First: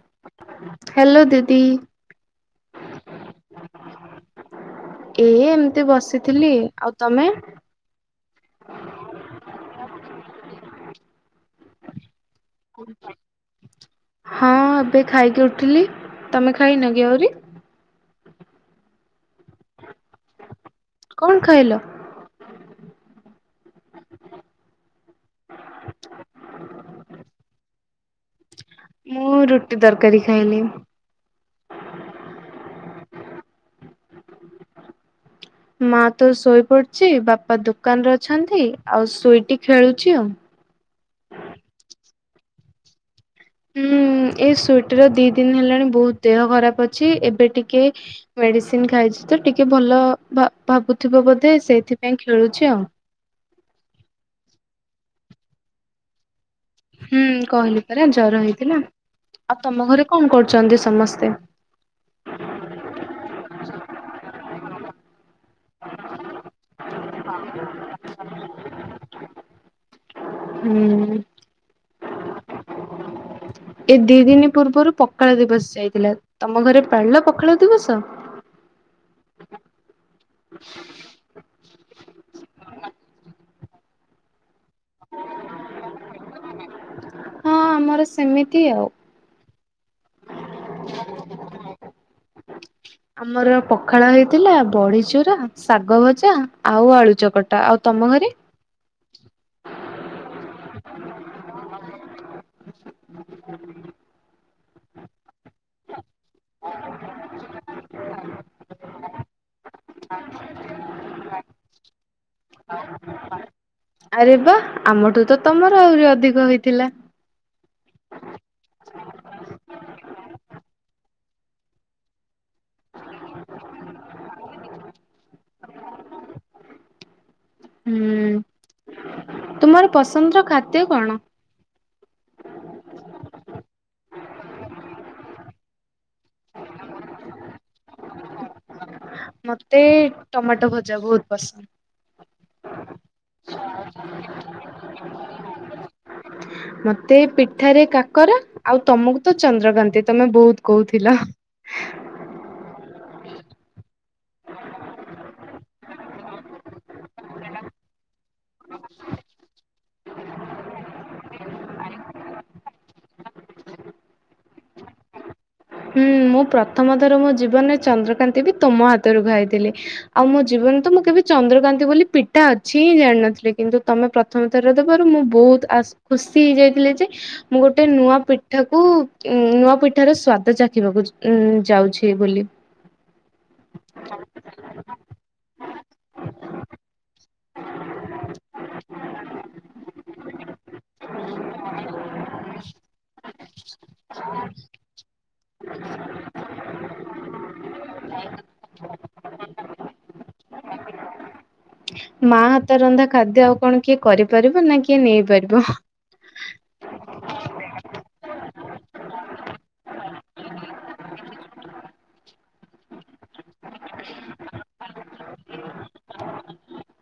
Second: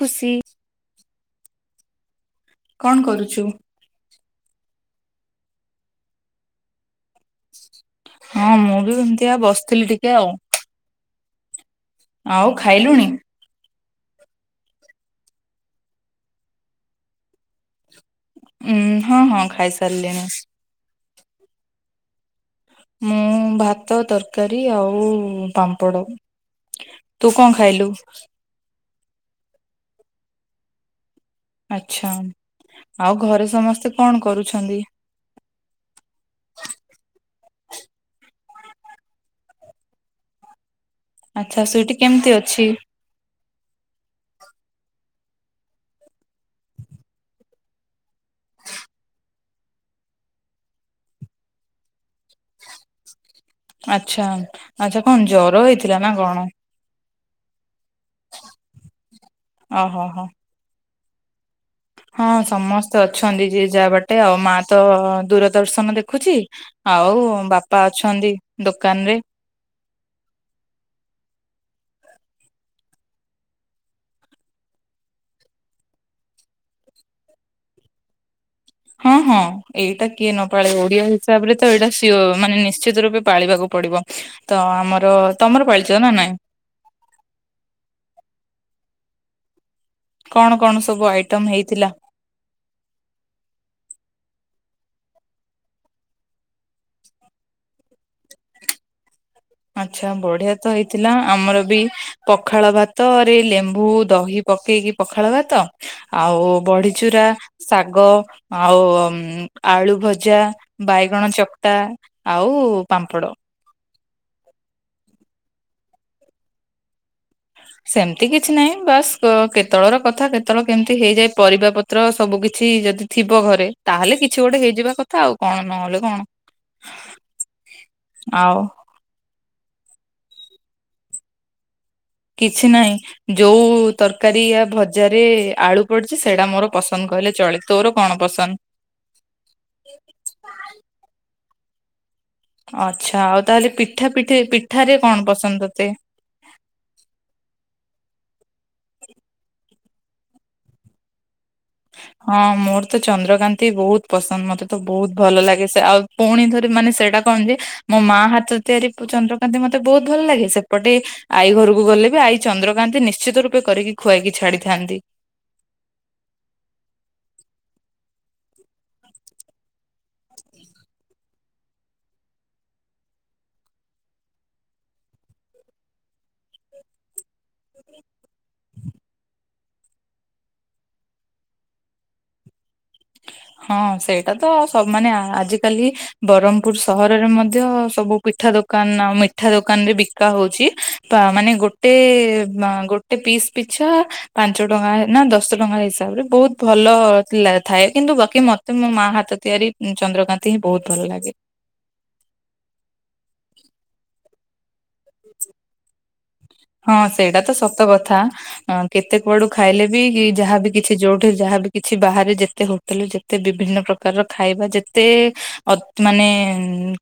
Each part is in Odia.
ଖୁସି। ହାଲୋ ଦିଦି। କଣ କରୁଛୁ? ଏ ଏମିତି ବସିଥିଲି, ଆଉ ତମେ ହଁ ମୁଁ ବି ଏମତିଆ ବସିଥିଲି ଟିକେ ଆଉ- ଆଉ ଖାଇଲୁଣି? ହଁ ଏବେ ଖାଇକି ଉଠିଲି, ତମେ ଖାଇନ କି ଆହୁରି ଉ ହଁ ହଁ ଖାଇ ସାରିଲିଣି। କଣ ଖାଇଲ? ମୁଁ ଭାତ, ତରକାରୀ ଆଉ ପାମ୍ପଡ଼। ତୁ କଣ ଖାଇଲୁ? ମୁଁ ରୁଟି, ତରକାରୀ ଖାଇଲି। ଆଛା ଆଉ ଘରେ ସମସ୍ତେ କଣ କରୁଛନ୍ତି? ମା ତ ଶୋଇ ପଡ଼ିଛି। ବାପା ଦୋକାନରେ ଅଛନ୍ତି। ଆଉ ସୁଇଟି ଖେଳୁଛି ଆଉ- [inaudible] ଆଛା ସୁଇଟି କେମିତି ଅଛି? ହୁଁ ଏ ସୁଇଟିର ଦି ଦିନ ହେଲାଣି ବହୁତ ଦେହ ଖରାପ ଅଛି। ଏବେ ଟିକେ ମେଡିସିନ ଖାଇଛି। ତ ଟିକେ ଭଲ ଭାବୁଥିବ ବୋଧେ, ସେଇଥିପାଇଁ ଖେଳୁଛି ଆଉ ଆଛା ଆଛା କଣ ଜର ହେଇଥିଲା, ନା କଣ? ହୁଁ, କହିଲି ପରା ଜର ହେଇଥିଲା। ଆଉ ତମ ଓହୋ ଘରେ ହୋ। କଣ କରୁଛନ୍ତି ସମସ୍ତେ? [inaudible] ହଁ ସମସ୍ତେ ଅଛନ୍ତି, ଯିଏ ଯାହା ବାଟେ ଆଉ ମା ତ ଦୂର ଦର୍ଶନ ଦେଖୁଛି ଆଉ ବାପା ଅଛନ୍ତି ଦୋକାନ ରେ ହୁଁ ଏ ଦି ଦିନ ପୂର୍ବରୁ ପଖାଳ ଦିବସ ଯାଇଥିଲା ତମ ଘରେ ପାଳିଲ ପଖାଳ ଦିବସ? ହଁ ହଁ ଏଇଟା କିଏ ନପାଳେ ଓଡିଆ ହିସାବରେ ତ ଏଇଟା ସିଓର ମାନେ ନିଶ୍ଚିତ ରୂପେ ପାଳିବାକୁ ପଡିବ। ତ ଆମର, ତମର ପାଳିଚ ନା ନାଇଁ? ହଁ ଆମର ସେମିତି ଆଉ। କଣ କଣ ସବୁ ଆଇଟମ ହେଇଥିଲା? ଆମର ପଖାଳ ହେଇଥିଲା, ବଢି ଚୁରା, ଶାଗ ଭଜା, ଆଉ ଆଳୁଚକଟା ଆଉ ତମ ତମ ଘରେ ଆଛା, ବଢିଆ ତ ହେଇଥିଲା, ଆମର ବି ପଖାଳ ଭାତରେ ଲେମ୍ବୁ, ଦହି ପକେଇକି ପଖାଳ ଭାତ ଆଉ ବଢିଚୁରା, ଶାଗ ଆଉ ଆଳୁ ଭଜା ବାଇଗଣ ଚକଟା ଆଉ ପାମ୍ପଡ। ଆରେ ବାଃ, ଆମଠୁ ତ ତମର ଆହୁରି ଅଧିକ ହେଇଥିଲା। କେତେଳ ର କଥା କେତେଳଳେ କେମିତି ହେଇଯାଏ ପରିବା ପତ୍ର ସବୁ କିଛି କିଛି ଯଦି ଥିବ ଘରେ, ତାହେଲେ କିଛି ଗୋଟେ ହେଇଯିବା କଥା ଆଉ କଣ, ନହେଲେ କଣ [inaudible] ଆଉ ତୁମର ପସନ୍ଦର ଖାଦ୍ୟ କଣ? କିଛି ନହିଁ ଯୋଉ ତରକାରୀ ଭଜାରେ ଆଳୁ ପଡିଛି ସେଟା ମୋର ପସନ୍ଦ କହେ ଚଳେ, ତୋର କଣ ପସନ୍ଦ? ମତେ ଟମାଟୋ ଭଜା ବହୁତ ପସନ୍ଦ। ଆଛା, ଆଉ ତାହେଲେ ପିଠାପିଠି, ପିଠାରେ କଣ ପସନ୍ଦ ତତେ ମତେ ପିଠାରେ -କାକରା ଆଉ ତମକୁ ତ ଚନ୍ଦ୍ରକାନ୍ତି, ତମେ ବହୁତ କହୁଥିଲ ହଁ ମୋର ତ ଚନ୍ଦ୍ରକାନ୍ତି ବହୁତ ପସନ୍ଦ, ମତେ ତ ବହୁତ ଭଲ ଲାଗେ ସେ ଆଉ ପୁଣିଥରେ ମାନେ ସେଇଟା କଣ ଯେ ମୋ ମା ହାତ ତିଆରି ଚନ୍ଦ୍ରକାନ୍ତି ମ ମତେ ବହୁତ ଭଲ ଲାଗେ ସେପଟେ ଆଈ ଘରକୁ ଗଲେ ବି ଆଈ ଚନ୍ଦ୍ରକାନ୍ତି ନିଶ୍ଚିତ ରୂପେ କରିକି ଖୁଆଇକି ଛାଡିଥାନ୍ତି। ହୁଁ ମୁଁ ପ୍ରଥମଥର ମୋ ଜୀବନରେ ଚନ୍ଦ୍ରକାନ୍ତି ବି ତୁମ ହାତରୁ ଖାଇଥିଲି। ଆଉ ମୋ ଜୀବନରେ ତ ମୁଁ କେବେ ଚନ୍ଦ୍ରକାନ୍ତି ବୋଲି ପିଟା ଅଛି ଜାଣିିନଥିଲି, କିନ୍ତୁ ତମେ ପ୍ରଥମ ଥର ଦେବାରୁ ମୁଁ ବହୁତ ଆ ଖୁସି ଖ ହେଇ ଯାଇଥିଲେ ଯେ ମୁଁ ଗୋଟେ ନୂଆ ପିଠା କ ନୂଆ ପିଠାର ସ୍ଵା ତ ଚାଖିବାକୁ ଉ ଯାଉଛି ବୋଲି। ହଁ ସେଇଟା ତ ସ ମାନେ ଆଜିକାଲି ବ୍ରହ୍ମପୁର ସହରରେ ମଧ୍ୟ ସବୁ ଠା ଦ ମିଠା ଦାନରେ ବିକା ହୋଇଛି ବା ମାନେ ଗୋଟେ ଗୋଟେ ପିସ୍ ପିଛା ପାଞ୍ଚ ଟଙ୍କା ନା ଦଶ ଟଙ୍କା ହିସାବରେ ବୋହୁତ ଲ ଭଲ ଥାଏ। କିନ୍ତୁ ବାକି ମତେ ମୋ ମା ହାତ ତିଆରି ଚନ୍ଦ୍ରକାନ୍ତି ହିଁ ବୋହୁତ ଭଲ ଲାଗେ। ହତା ରନ୍ଧା ଖାଦ୍ୟ ଆଉ କଣ କିଏ କରିପାରିବ ନା କିଏ ନେଇପାରିବ। ହଁ ସେଇଟା ତ ସତ କଥା। ଅଁ କେତେ କୁଆଡୁ ଖାଇଲେ ବି ଯାହାବି କିଛି ଯୋଉଠି ଯାହାବି କିଛି ବାହାରେ ଯେତେ ହୋ ଯେ ତ ବିଭିନ୍ନ ପ୍ରକାରର ଖାଇବା ଯେତେ ଅ ମାନେ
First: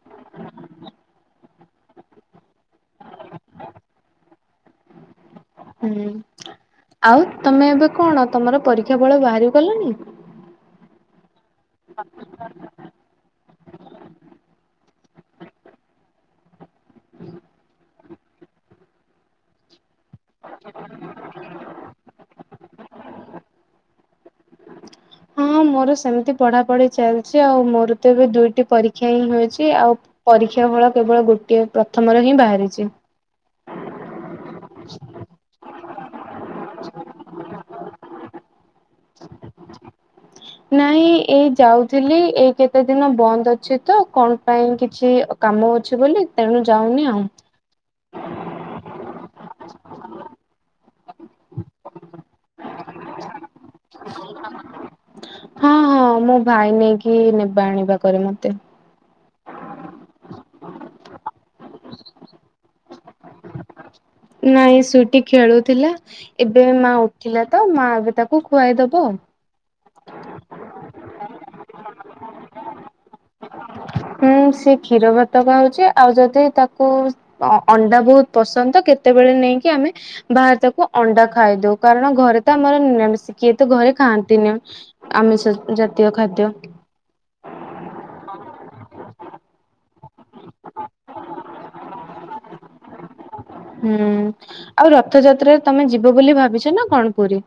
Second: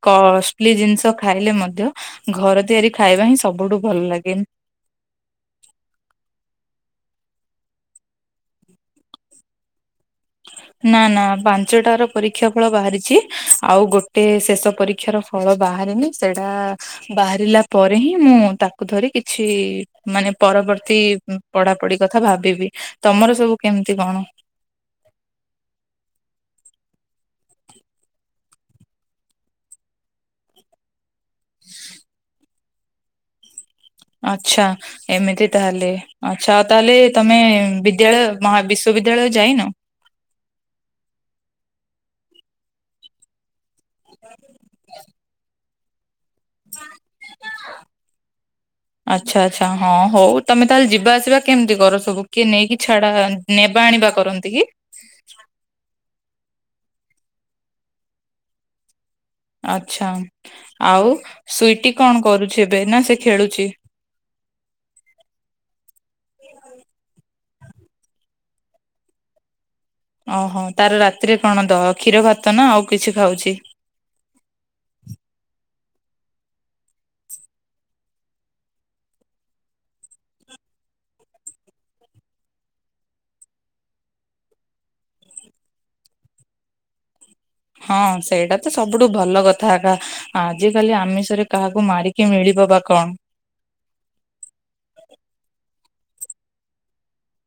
କଷ ଜିନିଷ ଖାଇଲେ ମଧ୍ୟ ଘର ତିଆରି ଖାଇବା ହିଁ ସବୁଠୁ ଭଲ ଲାଗେ। ହୁଁ ଆଉ ତମେ ଏବେ କଣ ତମର ପରୀକ୍ଷା ବଳ ବାହାରି ଗଲାଣି? ନା ନା ପାଞ୍ଚଟ ର ପରୀକ୍ଷା ଫଳ ବାହାରିଛି। ଆଉ ଗୋଟେ ଶେଷ ପରୀକ୍ଷାର ଫଳ ବାହାରିନି, ସେଇଟା ବାହାରିଲା ପରେ ହିଁ ମୁଁ ତାକୁ ଧରି କିଛି ମାନେ ପରବର୍ତ୍ତୀ ପଢାପଢି କଥା ଭାବିବି ତମର ସବୁ କେମିତି କଣ? ହଁଁ ମୋର ସେମିତି ପଢା ପଢି ଚାଲିଛି, ଆଉ ମୋର ତ ଏବେ ଦୁଇଟି ପରୀକ୍ଷା ହିଁ ହୋଇଚି। ଆ ପରୀକ୍ଷା ଫଳ କେବଳ ଗୋଟିଏ ପ୍ରଥମରେ ହିଁ ବାହାରିଚି। ଆଛା ଏମିତି ତାହେଲେ ଆଛା ଆଉ ତାହେଲେ ତମେ ବି ବିଦ୍ୟାଳୟ ମହାବିଶ୍ୱବିଦ୍ୟାଳୟ ଯାଇନ? ନାଇଁ ଏଇ ଯାଉଥିଲି, ଏଇ କେତେ ଦିନ ବନ୍ଦ ଅ ଅଛି ତ କଣ ପାଇଁ କିଛି କାମ ଅଛି ବୋଲି ତେଣୁ ଯାଉନି ଆଉ। ଆଚ୍ଛା ଆଚ୍ଛା ହଁ ହଉ ତମେ ତାହେଲେ ଯିବା ଆସିବା କେମିତି କର? ସବୁ କିଏ ନେଇକି ଛାଡା ନେବା ଆଣିବା କରନ୍ତି କି? ମୁଁ ଭାଇ ନେଇକି ନେବା ଆଣିବା କରେ ମତେ। ଆଛା ଆଉ ସୁଇଟି କଣ କରୁଛି ଏବେ, ନା ସେ ଖେଳୁଛି? ନାଇଁ ସୁଇଟିି ଖେଳୁଥିଲା, ଏବେ ମା ଉଠିଲା ତ ମା ଏବେ ତାକୁ ଖୁଆଇଦବ। ଓହୋ ତାର ରାତିରେ କଣ ଦ କ୍ଷୀର ଭାତ ନା ଆଉ କିଛି ଖାଉଛି? [inaudible] ହୁଁ ସେ କ୍ଷୀର ଭାତ ଖାଉଚି, ଆଉ ଯଦି ତାକୁ ଅ ଅଣ୍ଡା ବୋହୁତ ପସନ୍ଦ କେତେବେ ବେଳେ ନେଇକି ଆମେ ବାହାର ତାକୁ ଅଣ୍ଡା ଖାଇଦୋଉ, କାରଣ ଘରେ ତ ଆମର ନିରାମିଷ କିଏ ତ ଘରେ ଖାଆ [unintelligible] ଆମିଷ ଜାତୀୟ ଖାଦ୍ୟ। ହଁ ସେଇଟା ତ ସବୁଠୁ ଭଲ କଥା ଏକା ଆଜିକାଲି ଆମିଷରେ କାହାକୁ ମାରିକି ମିଳ [unintelligible] କଣ? ହୁଁ ଆଉ ରଥଯାତ୍ରାରେ ତମେ ଯିବ ବୋଲି ଭାବିଛ ନା କଣ ପୁରୀ?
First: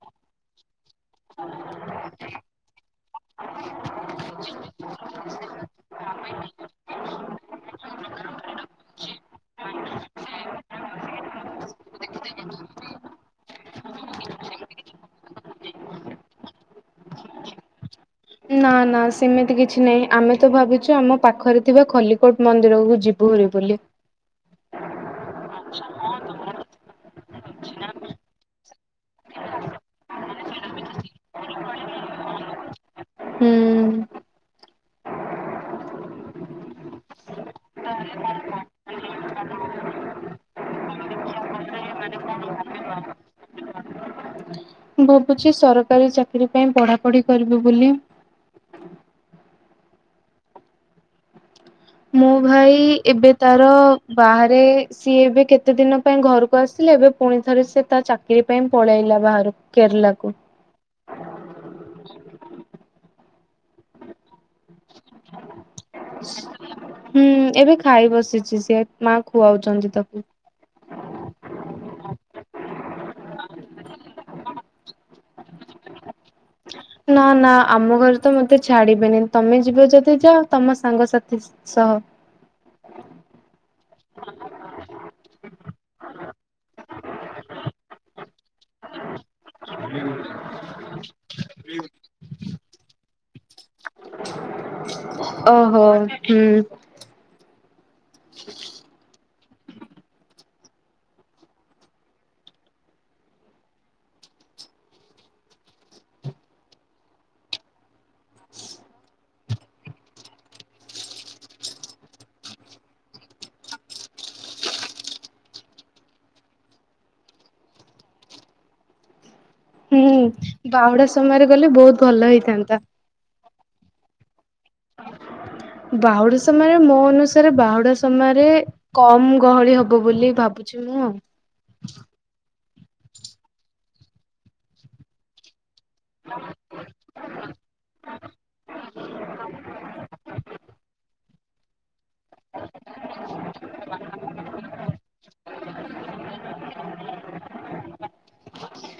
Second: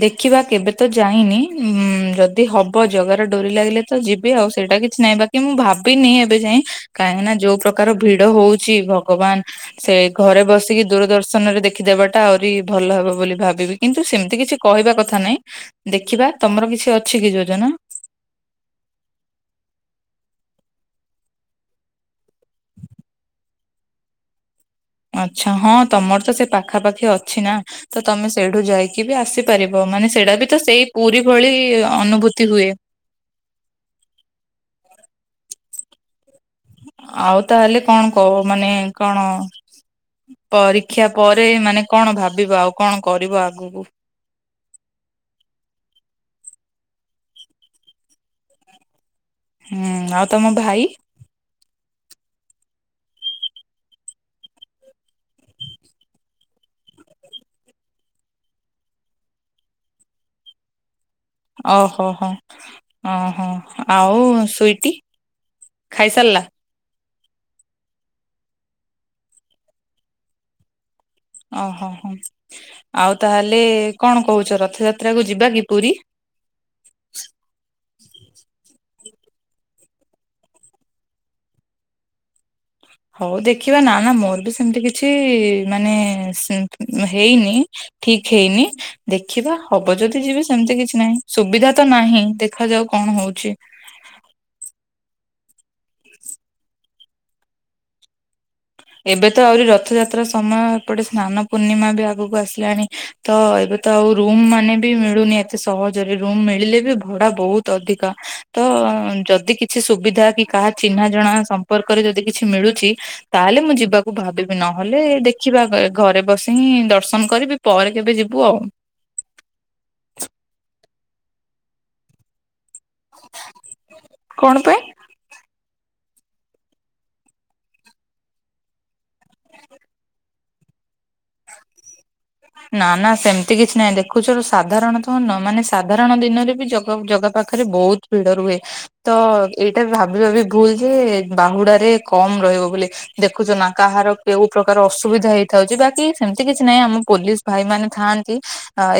ଦେଖିବା କେବେ ତ ଯାଇନି ହଁ ଯଦି ହବ ଜଗା ଡୋରି ଲାଗିଲେ ତ ଯିବି ଆଉ, ସେଇଟା କିଛି ନାହିଁ ବାକି ମୁଁ ଭାବିନି ଏବେ ଯାଏଁ କାହିଁକିନା ଯୋଉ ପ୍ରକାର ଭିଡ ହଉଛି ଭଗବାନ ସେ ଘରେ ବସିକି ଦୂରଦର୍ଶନ ରେ ଦେଖ ଦେବାଟା ଆହୁରି ଭଲ ହବ ବୋଲି ଭାବିବି କିନ୍ତୁ ସେମିତି କିଛି କହିବା କଥା ନାଇଁ ଦେଖିବା ତମର କିଛି ଅଛି କି ଯୋଜନା? ନା ନା ସେମିତି କିଛି ନାହିଁ ଆମେ ତ ଭାବିଛୁ ଆମ ପାଖରେ ଥିବା ଖଲିକୋଟ ମନ୍ଦିରକୁ ଯିବୁ। [unintelligible] ବୁଲି। ଆଛା ହଁ ତମର ତ ସେ ପାଖାପାଖି ଅଛି ନା ତ ତମେ ସେଇଠୁ ଯାଇି କିଏ ବି ଆସିପାରିବ ମାନେ ସେଇଟା ବି ତ ସେଇ ପୁରୀ ଭଳି ଅନୁଭୂତି ହୁଏ। ହୁଁ। ଆଉ ତାହେଲେ କଣ କୋ ମାନେ କଣ ପରୀକ୍ଷା ପରେ ମାନେ କଣ ଭାବିବ ଆଉ କଣ କରିବ ଆଗକୁ। ଭାବୁଛି ସରକାରୀ ଚାକିରୀ ପାଇଁ ପଢାପଢି କରିବି ବୋଲି। ହୁଁ ଆଉ ତମ ଭାଇ। ମୋ ଭାଇ ଏବେ ତାର ବାହାରେ ସିଏ ଏବେ କେତେ ଦିନ ପାଇଁ ଘରକୁ ଆସି ଏବେ ପୁଣି ଥରେ ସେ ତା ଚାକିରୀ ପାଇଁ ପଳେଇଲା ବାହାରକୁ କେରଲାକୁ। ଓହୋ ହୋ ହଁ ହଁ। ଆଉ ସୁଇଟି ଖାଇ ସାରିଲା। ହୁଁ ଏବେ ଖାଇ ବସିଛି ସିଏ ମା ଖୁଆଉଛନ୍ତି ତାକୁ। ଓହୋ ହୋ ଆଉ ତାହେଲେ କଣ କହୁଛ ରଥଯାତ୍ରା କୁ ଯିବା କି? ପୁରୀ? ନା ନା ଆମ ଘରେ ତ ମତେ ଛାଡିବେନି ତମେ ଯିବ ଯଦି ଜା ତମ ସାଙ୍ଗସାଥି ସହ। ହଉ ଦେଖିବା ନା ନା ମୋର ବି ସେମିତି କିଛି ମାନେ ସ ହେଇନି। ଠିକ ହେଇନି ଦେଖ ଦେଖିବା ହବ ଯଦି ଯିବି ସେମତି କିଛି ନାହିଁ ସୁବିଧା ତ ନାହିଁ ଦେଖାଯାଉ କଣ ହଉଛି। [inaudible] ଓହୋ ହୁଁ। ଏବେ ତ ଆହୁରି ରଥଯାତ୍ରା ସମୟ ଏପଟେ ସ୍ନାନ ପୂର୍ଣ୍ଣିମା ବି ଆଗକୁ ଆସିଲାଣି ତ ଏବେ ତ ଆଉ ରୁମ୍ ମାନେ ବି ମିଳୁନି ଏତେ ସହଜରେ ରୁମ ମିଳିଲେ ବି ଭଡା ବହୁତ ଅଧିକ ତ ଯଦି କିଛି ସୁବିଧା କି କାହା ଚିହ୍ନା ଜଣା ସମ୍ପର୍କରେ ଯଦି କିଛି ମିଳୁଛି ତାହେଲେ ମୁଁ ଯିବାକୁ ଭାବିବି ନହେଲେ ଦେଖିବା ଘରେ ବସି ହିଁ ଦର୍ଶନ କରିବି ପରେ କେବେ ଯିବୁ। ପୁଆ ହୁଁ ବାହୁଡା ସମୟରେ ଗଲେ ବହୁତ ଭଲ ହେଇଥାନ୍ତା। କଣ ପା ବାହୁଡା ସମୟରେ ମୋ ଅନୁସାରେ ବାହୁଡା ସମୟରେ କମ ଗହଳି ହବ ବୋଲି ଭାବ ଭାବୁଚି ମୁଁ ଆଉ। ନା ନା ସେମିତି କିଛି ନାହିଁ ଦେଖୁଛ ସାଧାରଣତ ମାନେ ସାଧାରଣ ଦିନରେ ବି ଜଗ ଜଗା ପାଖରେ ବହୁତ ଭିଡ ରୁହେ ତ ଏଇଟା ବି ଭାବି ଭାବି ଭୁ ଯେ ଏ ବାହୁଡାରେରେ କମ ରହିବ ବୋଲି ଦେଖୁଛ ନା କାହାର କେଉଁ ପ୍ରକାର ଅସୁବିଧା ହେଇଥାଉଛି ବାକି ସେମିତି କିଛି ନାହିଁ ଆମ ପୋଲିସ ଭାଇ ମାନେ ଥାନ୍ତି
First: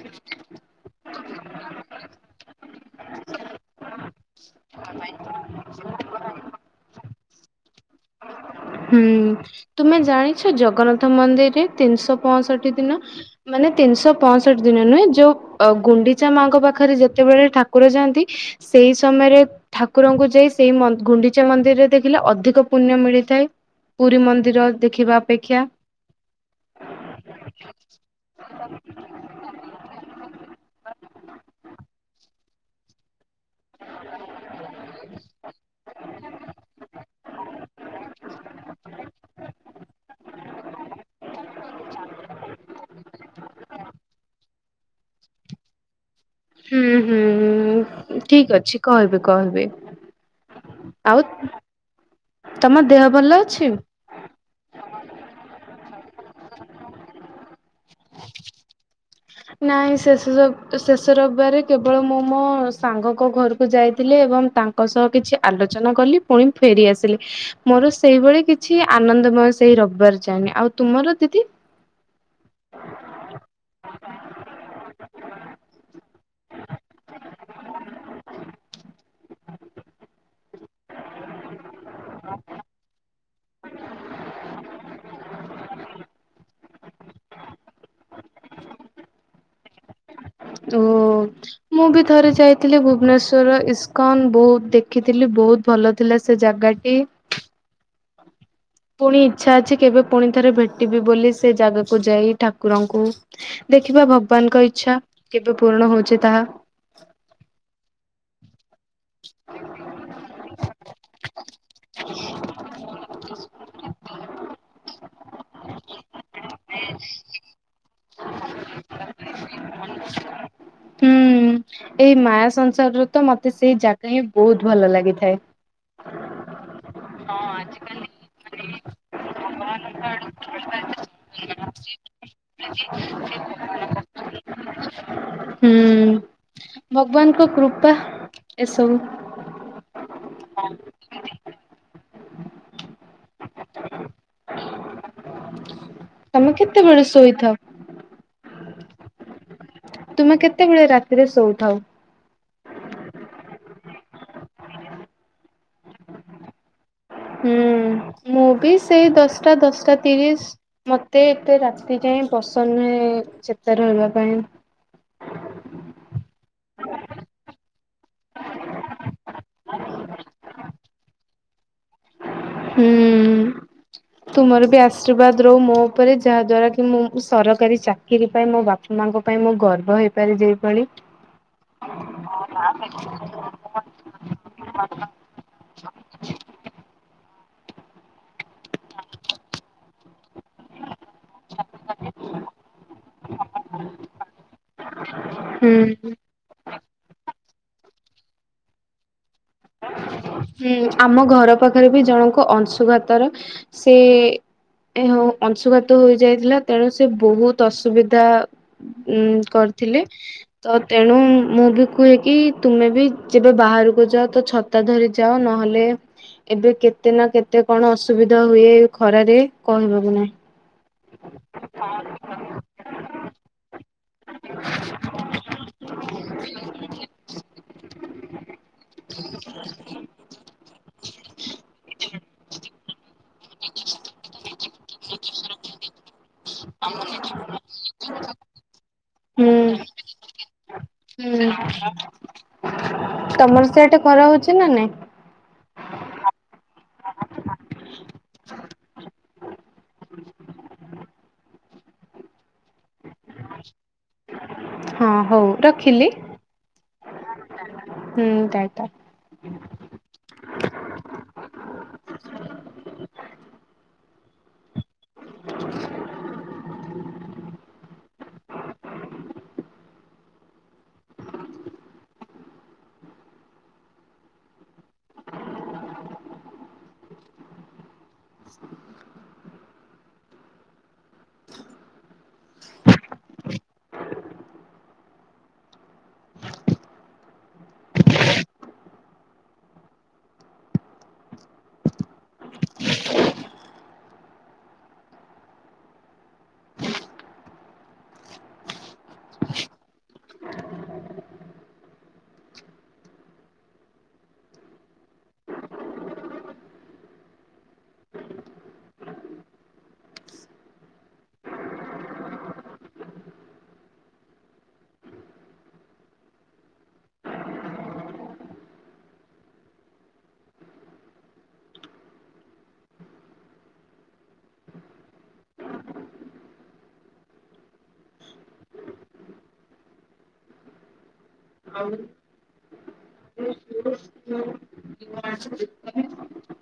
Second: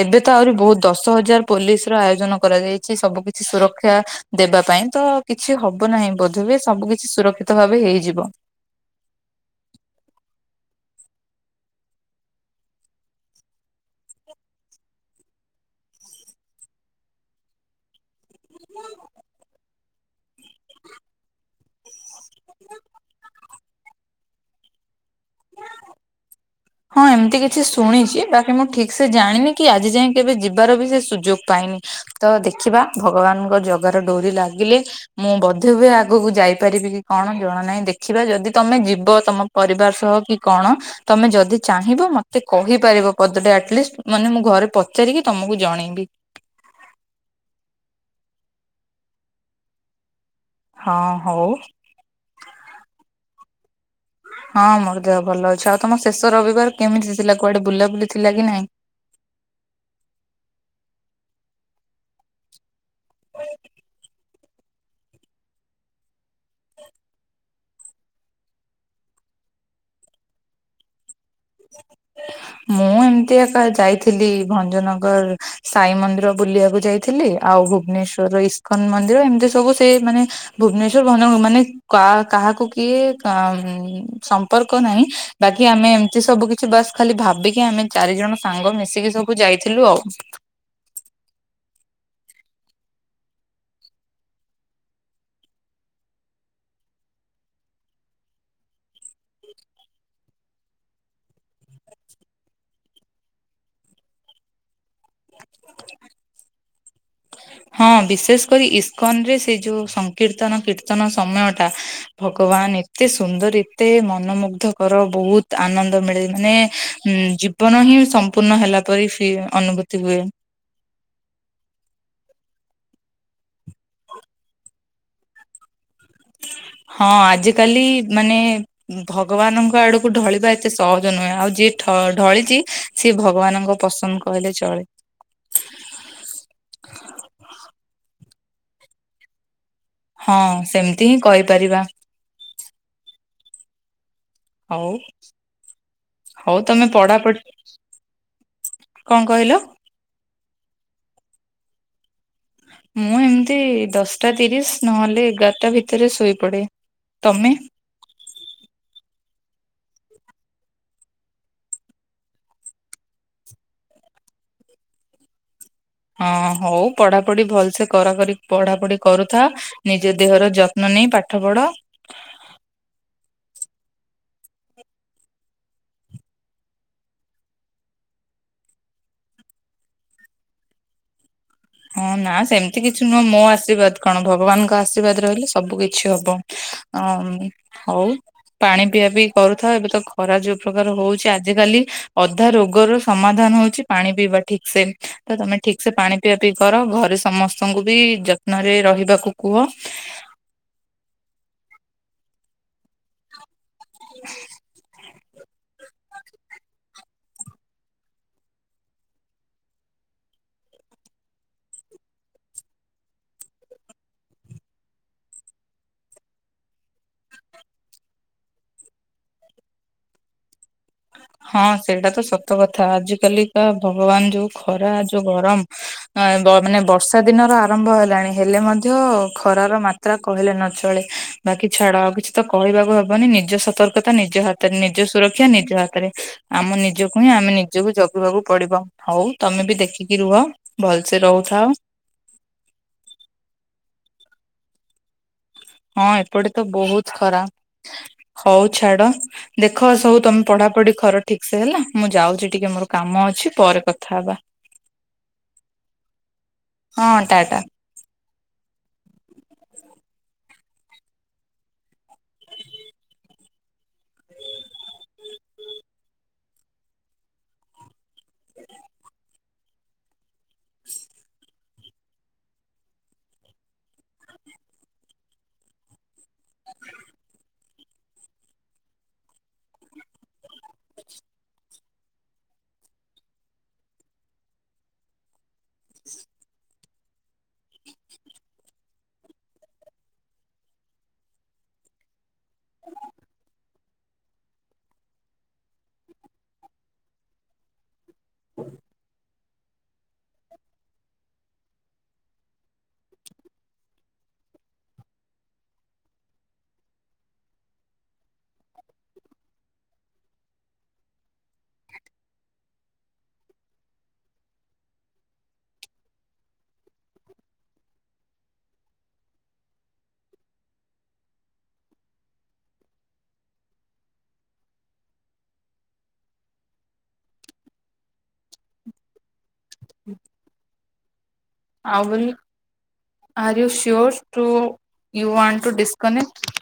ଏବେ ତ ଆହୁରି ଦସ ଦଶ ହଜାର ପୋଲିସ ର ଆୟୋଜନ କରାଯାଇଛି ସବୁ କିିଛି ସୁରକ୍ଷିତ। ଶିକ୍ଷା ଦେବା ପାଇଁ ତ କିଛି ହବ ନାହିଁ ବୋଧ ବି ସବୁ କିଛି ସୁରକ୍ଷିତ ଭାବେ ହେଇଯିବ। ହୁଁ ତୁମେ ଜାଣିଛ ଜଗନ୍ନାଥ ମନ୍ଦିରରେ ତିନିଶହ ପଁସଠିଦିନ ମାନେ ତିନିଶହ ପଁଷଠି ଦିନ ନୁହେଁ ଯୋଉ ଗୁଣ୍ଡିଚା ମାଙ୍କ ପାଖରେ ଯେତେବେଳେ ଠାକୁର ଯାଆନ୍ତି। ସେଇ ସମୟରେ ଠାକୁରଙ୍କୁ ଯାଇ ସେଇ ମ ଗୁଣ୍ଡିଚା ମନ୍ଦିରରେ ଦେଖିଲେ ଅଧିକ ପୁଣ୍ୟ ମିଳିଥାଏ। ପୁରୀ ମନ୍ଦିର ଦେଖିବା ଅପେକ୍ଷା। ହଁ ଏମିତି କିଛି ଶୁଣିଛି ବାକି ମୁଁ ଠିକ ସେ ଜାଣିନି କି ଆଜି ଯାଇ କେବେ ଯିବାର ବି ସେ ସୁଯୋଗ ପାଇନି। ତ ଦେଖିବା ଭଗବାନ। ଜଗାର ଡୋରି ଲାଗିଲେ ମୁଁ ବୋଧେ ହୁଏ ଆଗକୁ ଯାଇପାରିବି କି କଣ ଜଣ ନାହିଁ ଦେଖିବା ଯଦି। ତମେ ଯିବ ତମ ପରିବାର ସହ କି କଣ ତମେ ଯଦି। ଚାହିଁ ମତେ କହିପାରିବ ପଦଟେ ଆଟଲିଷ୍ଟ ମାନେ ମୁଁ ଘରେ ପଚାରିକି ତମକୁ ଜଣେଇବି। ହୁଁ ହୁଁ ଠିକ ଅଛି କହିବି କହିବି। ହଁ ଆଉ ହଉ ତମ ଦେହ ଭଲ ଅଛି। ହଁ ମୋର ଦେହ ଭଲ ଅଛି ଆଉ ତମ ଶେଷ ରବିବାର କେମିତି ଥିଲା କୁଆଡେ ବୁଲାବୁଲି ଥିଲା କି ନାଇଁ। ହ ନାଇଁ ଶେଷ ଶେଷ ରବିବାରେ କେବଳ ମୁଁ ମୋ ସାଙ୍ଗଙ୍କ ଘରକୁ ଯାଇଥିଲି। ଏବଂ ତାଙ୍କ ସହ କିଛି ଆଲୋଚନା କଲି ପୁଣି ଫେରି ଆସିଲି ମୋର ସେଇଭଳି କିଛି ଆନନ୍ଦ ମୁଁ ସେଇ ରବିବାର ଚାନି ଆଉ ତୁମର ଦିଦି। ମୁଁ ଏମିତି ଏକ ଯାଇଥିଲି ଭଞ୍ଜନଗର ସାଇ ମନ୍ଦିର ବୁଲିବାକୁ ଯାଇଥିଲି ଆଉ ଭୁବନେଶ୍ଵରର ଇସ୍କନ ମନ୍ଦିର ଏମିତି ସବୁ ସେ ମାନେ ଭୁବନେଶ୍ୱର ଭହନ ମାନେ କ କାହାକୁ କିଏ ସମ୍ପର୍କ ନାହିଁ ବାକି ଆମେ ସବୁ କିଛି ବାସ୍ ଖାଲି ଭାବିକି ଆମେ ଚାରି ଜଣ ସାଙ୍ଗ ମିଶିକି ସବୁ ଯାଇଥିଲୁ ଆଉ। ଓ ମୁଁ ବି ଥରେ ଯାଇଥିଲି ଭୁବନେଶ୍ଵର ଇସ୍କନ ବହୁତ ଦେଖିଥିଲି। ବହୁତ ଭଲ ଥିଲା ସେ ଜାଗାଟି। ପୁଣି ଇଚ୍ଛା ଅଛି କେବେ ପୁଣି ଥରେ ଭେଟିବି ବୋଲି ସେ ଜାଗାକୁ ଯାଇ ଠାକୁରଙ୍କୁ। ଦେଖିବା ଭଗବାନଙ୍କ ଇଚ୍ଛା କେବେ ପୂରଣ ହଉଛି ତାହା ହଁ ବିଶେଷ କରି ଈ କନ ରେ ସେ ଯୋଉ ସଂକୀର୍ତ୍ତନ କୀର୍ତ୍ତନ ସମୟଟା ଭଗବାନ ଏତେ ସୁନ୍ଦର ଏତେ ମନମୁଗ୍ଧକର ବହୁତ ଆନନ୍ଦ ମିଳେ ମାନେ ଉଁ ଜୀବନ ହିଁ ସମ୍ପୂର୍ଣ୍ଣ ହେଲା ପରି ଅନୁଭୂତି ହୁଏ। ହୁଁ। ଏଇ ମାୟା ସଂସାରର ତ ମତେ ସେଇ ଜାଗା ହିଁ ବହୁତ ଭଲ ଲାଗିଥାଏ। ହଁ ଆଜିକାଲି ମାନେ ଭଗବାନଙ୍କ ଆଡକୁ ଢଳିବା ସହଜ ନୁହେଁ ଆଉ ଯିଏ ଢଳିଛି ସିଏ ଭଗବାନଙ୍କ ପସନ୍ଦ କହିଲେ ଚଳେ। ହୁଁ ଭଗବାନଙ୍କ କୃପା ଏସବୁ ହଁ ସେମିତି ହିଁ କହିପାରିବା। ହଉ ହଉ ତମେ କେତେବେଳେ ପଢ଼ା ପ ଶୋଇଥାଅ? କଣ କହିଲ? ତମେ କେତେବେଳେ ରାତିରେ ଶୋଉଥାଉ? ମୁଁ ଏମିତି ଦଶଟା ତିରିଶ ନହେଲେ ଏଗାର ଟା ଭିତରେ ଶୋଇ ପଡେ ତମେ? ଟା ଦଶଟା ତିରିଶ ମତେ ଏତେ ରାତି ଯାଏଁ ପସନ୍ଦ ନୁହେଁ ଚେତା ରହିବା ପାଇଁ। ହଁ ହଁ ହଉ ପଢାପଢି ଭଲସେ କରାକରି ପଢାପଢି କରୁଥା ନିଜ ଦେହର ଯତ୍ନ ନେଇ ପାଠପଢ। ହୁଁ। ତୁମର ବି ଆଶୀର୍ବାଦ ରହୁ ମୋ ଉପରେ ଯାହା ଦ୍ଵାରା କି ମୁଁ ସରକାରୀ ଚାକିରୀ ପାଇଁ ମୋ ବାପା ମା ତାଙ୍କ ପାଇଁ ମୁଁ ଗର୍ବ ହେଇପାରେ ଯେଭଳି ହଁ ନା ସେମିତି କିଛି ନୁହଁ ମୋ ଆଶୀର୍ବାଦ କଣ ଭଗବାନଙ୍କ ଆଶୀର୍ବାଦ ରହିଲେ ସବୁ କିଛି ହବ। ଅଁ ହଉ ପାଣି ପିଆପିଇ କରୁଥା ଏବେ ତ ଖରା ଯୋଉ ପ୍ରକାର ହଉଛି ଆଜି କାଲି ଅଧା ରୋଗର ସମାଧାନ ହଉଛି ପାଣି ପିଇବା ଠିକ ସେ ତ ତମେ ଠିକ ସେ ହୁଁ। ପାଣି ପିଆପିଇ କର ଘରେ ସମସ୍ତଙ୍କୁ ବି ଯତ୍ନରେ ରହିବାକୁ କୁହ। ହୁଁ ଆମ ଘର ପାଖରେ ବି ଜଣଙ୍କୁ ଅଂଶୁଘାତର ସେ ଅଂଶୁଘାତ ହୋଇଯାଇଥିଲା ତେଣୁ ସେ ବହୁତ ଅସୁବିଧା ଉଁ କରିଥିଲେ ତ ତେଣୁ ମୁଁ ବି କୁହେକି ତୁମେ ବି ଯେବେ ବାହାରକୁ ଯାଅ ତ ଛତା ଧରି ଯାଅ ନହେଲେ ଏବେ କେତେ ନା କେତେ କଣ ଅସୁବିଧା ହୁଏ ଖରାରେ କହିବାକୁ ନାଇଁ। ହଁ ସେଇଟା ତ ସତ କଥା ଆଜିକାଲିକା ଭଗବାନ ଯୋଉ ଖରା ଯୋଉ ଗରମ ମାନେ ବର୍ଷା ଦିନର ଆରମ୍ଭ ହେଲାଣି ହେଲେ ମଧ୍ୟ ତ ଖରାର ମାତ୍ରା କହିଲେ ନ ଚଳେ ବାକି ଛାଡ ଆଉ କିଛି ତ କହିବାକୁ ହବନି ନିଦ ନିଜ ସତର୍କତା ନିଜ ହାତରେ ନିଜ ସୁରକ୍ଷା ନିଜ ହାତ ଆମ ନିଜକୁ ହିଁ ଆମେ ନିଜକୁ ଜଗିବାକୁ ପଡିବ ହଉ ତମେ ବି ଦେଖିକି ରୁହ। ଭଲସେ ରହୁଥାଅ ହଁ ତମର ସେଟା ଖରା ହଉଛି ନା ନାଇଁ? ହଁ ଏପଟେ ତ ବହୁତ ଖରା, ହଉ ଛାଡ ଦେଖ ସବୁ ତମେ ପଢା ପଢ଼ି କର ଠିକ ସେ ହେଲା ମୁଁ ଯାଉଛି ଟିକେ ମୋର କାମ ଅଛି ପରେ କଥା ହବା। ହଁ ହଉ ରଖିଲି ହଁ ଟାଟା ହୁଁ ଟା ଟା। [unintelligible] [unintelligible] [unintelligible] [unintelligible] [unintelligible] ଆହୁ are you sure to you want to disconnect?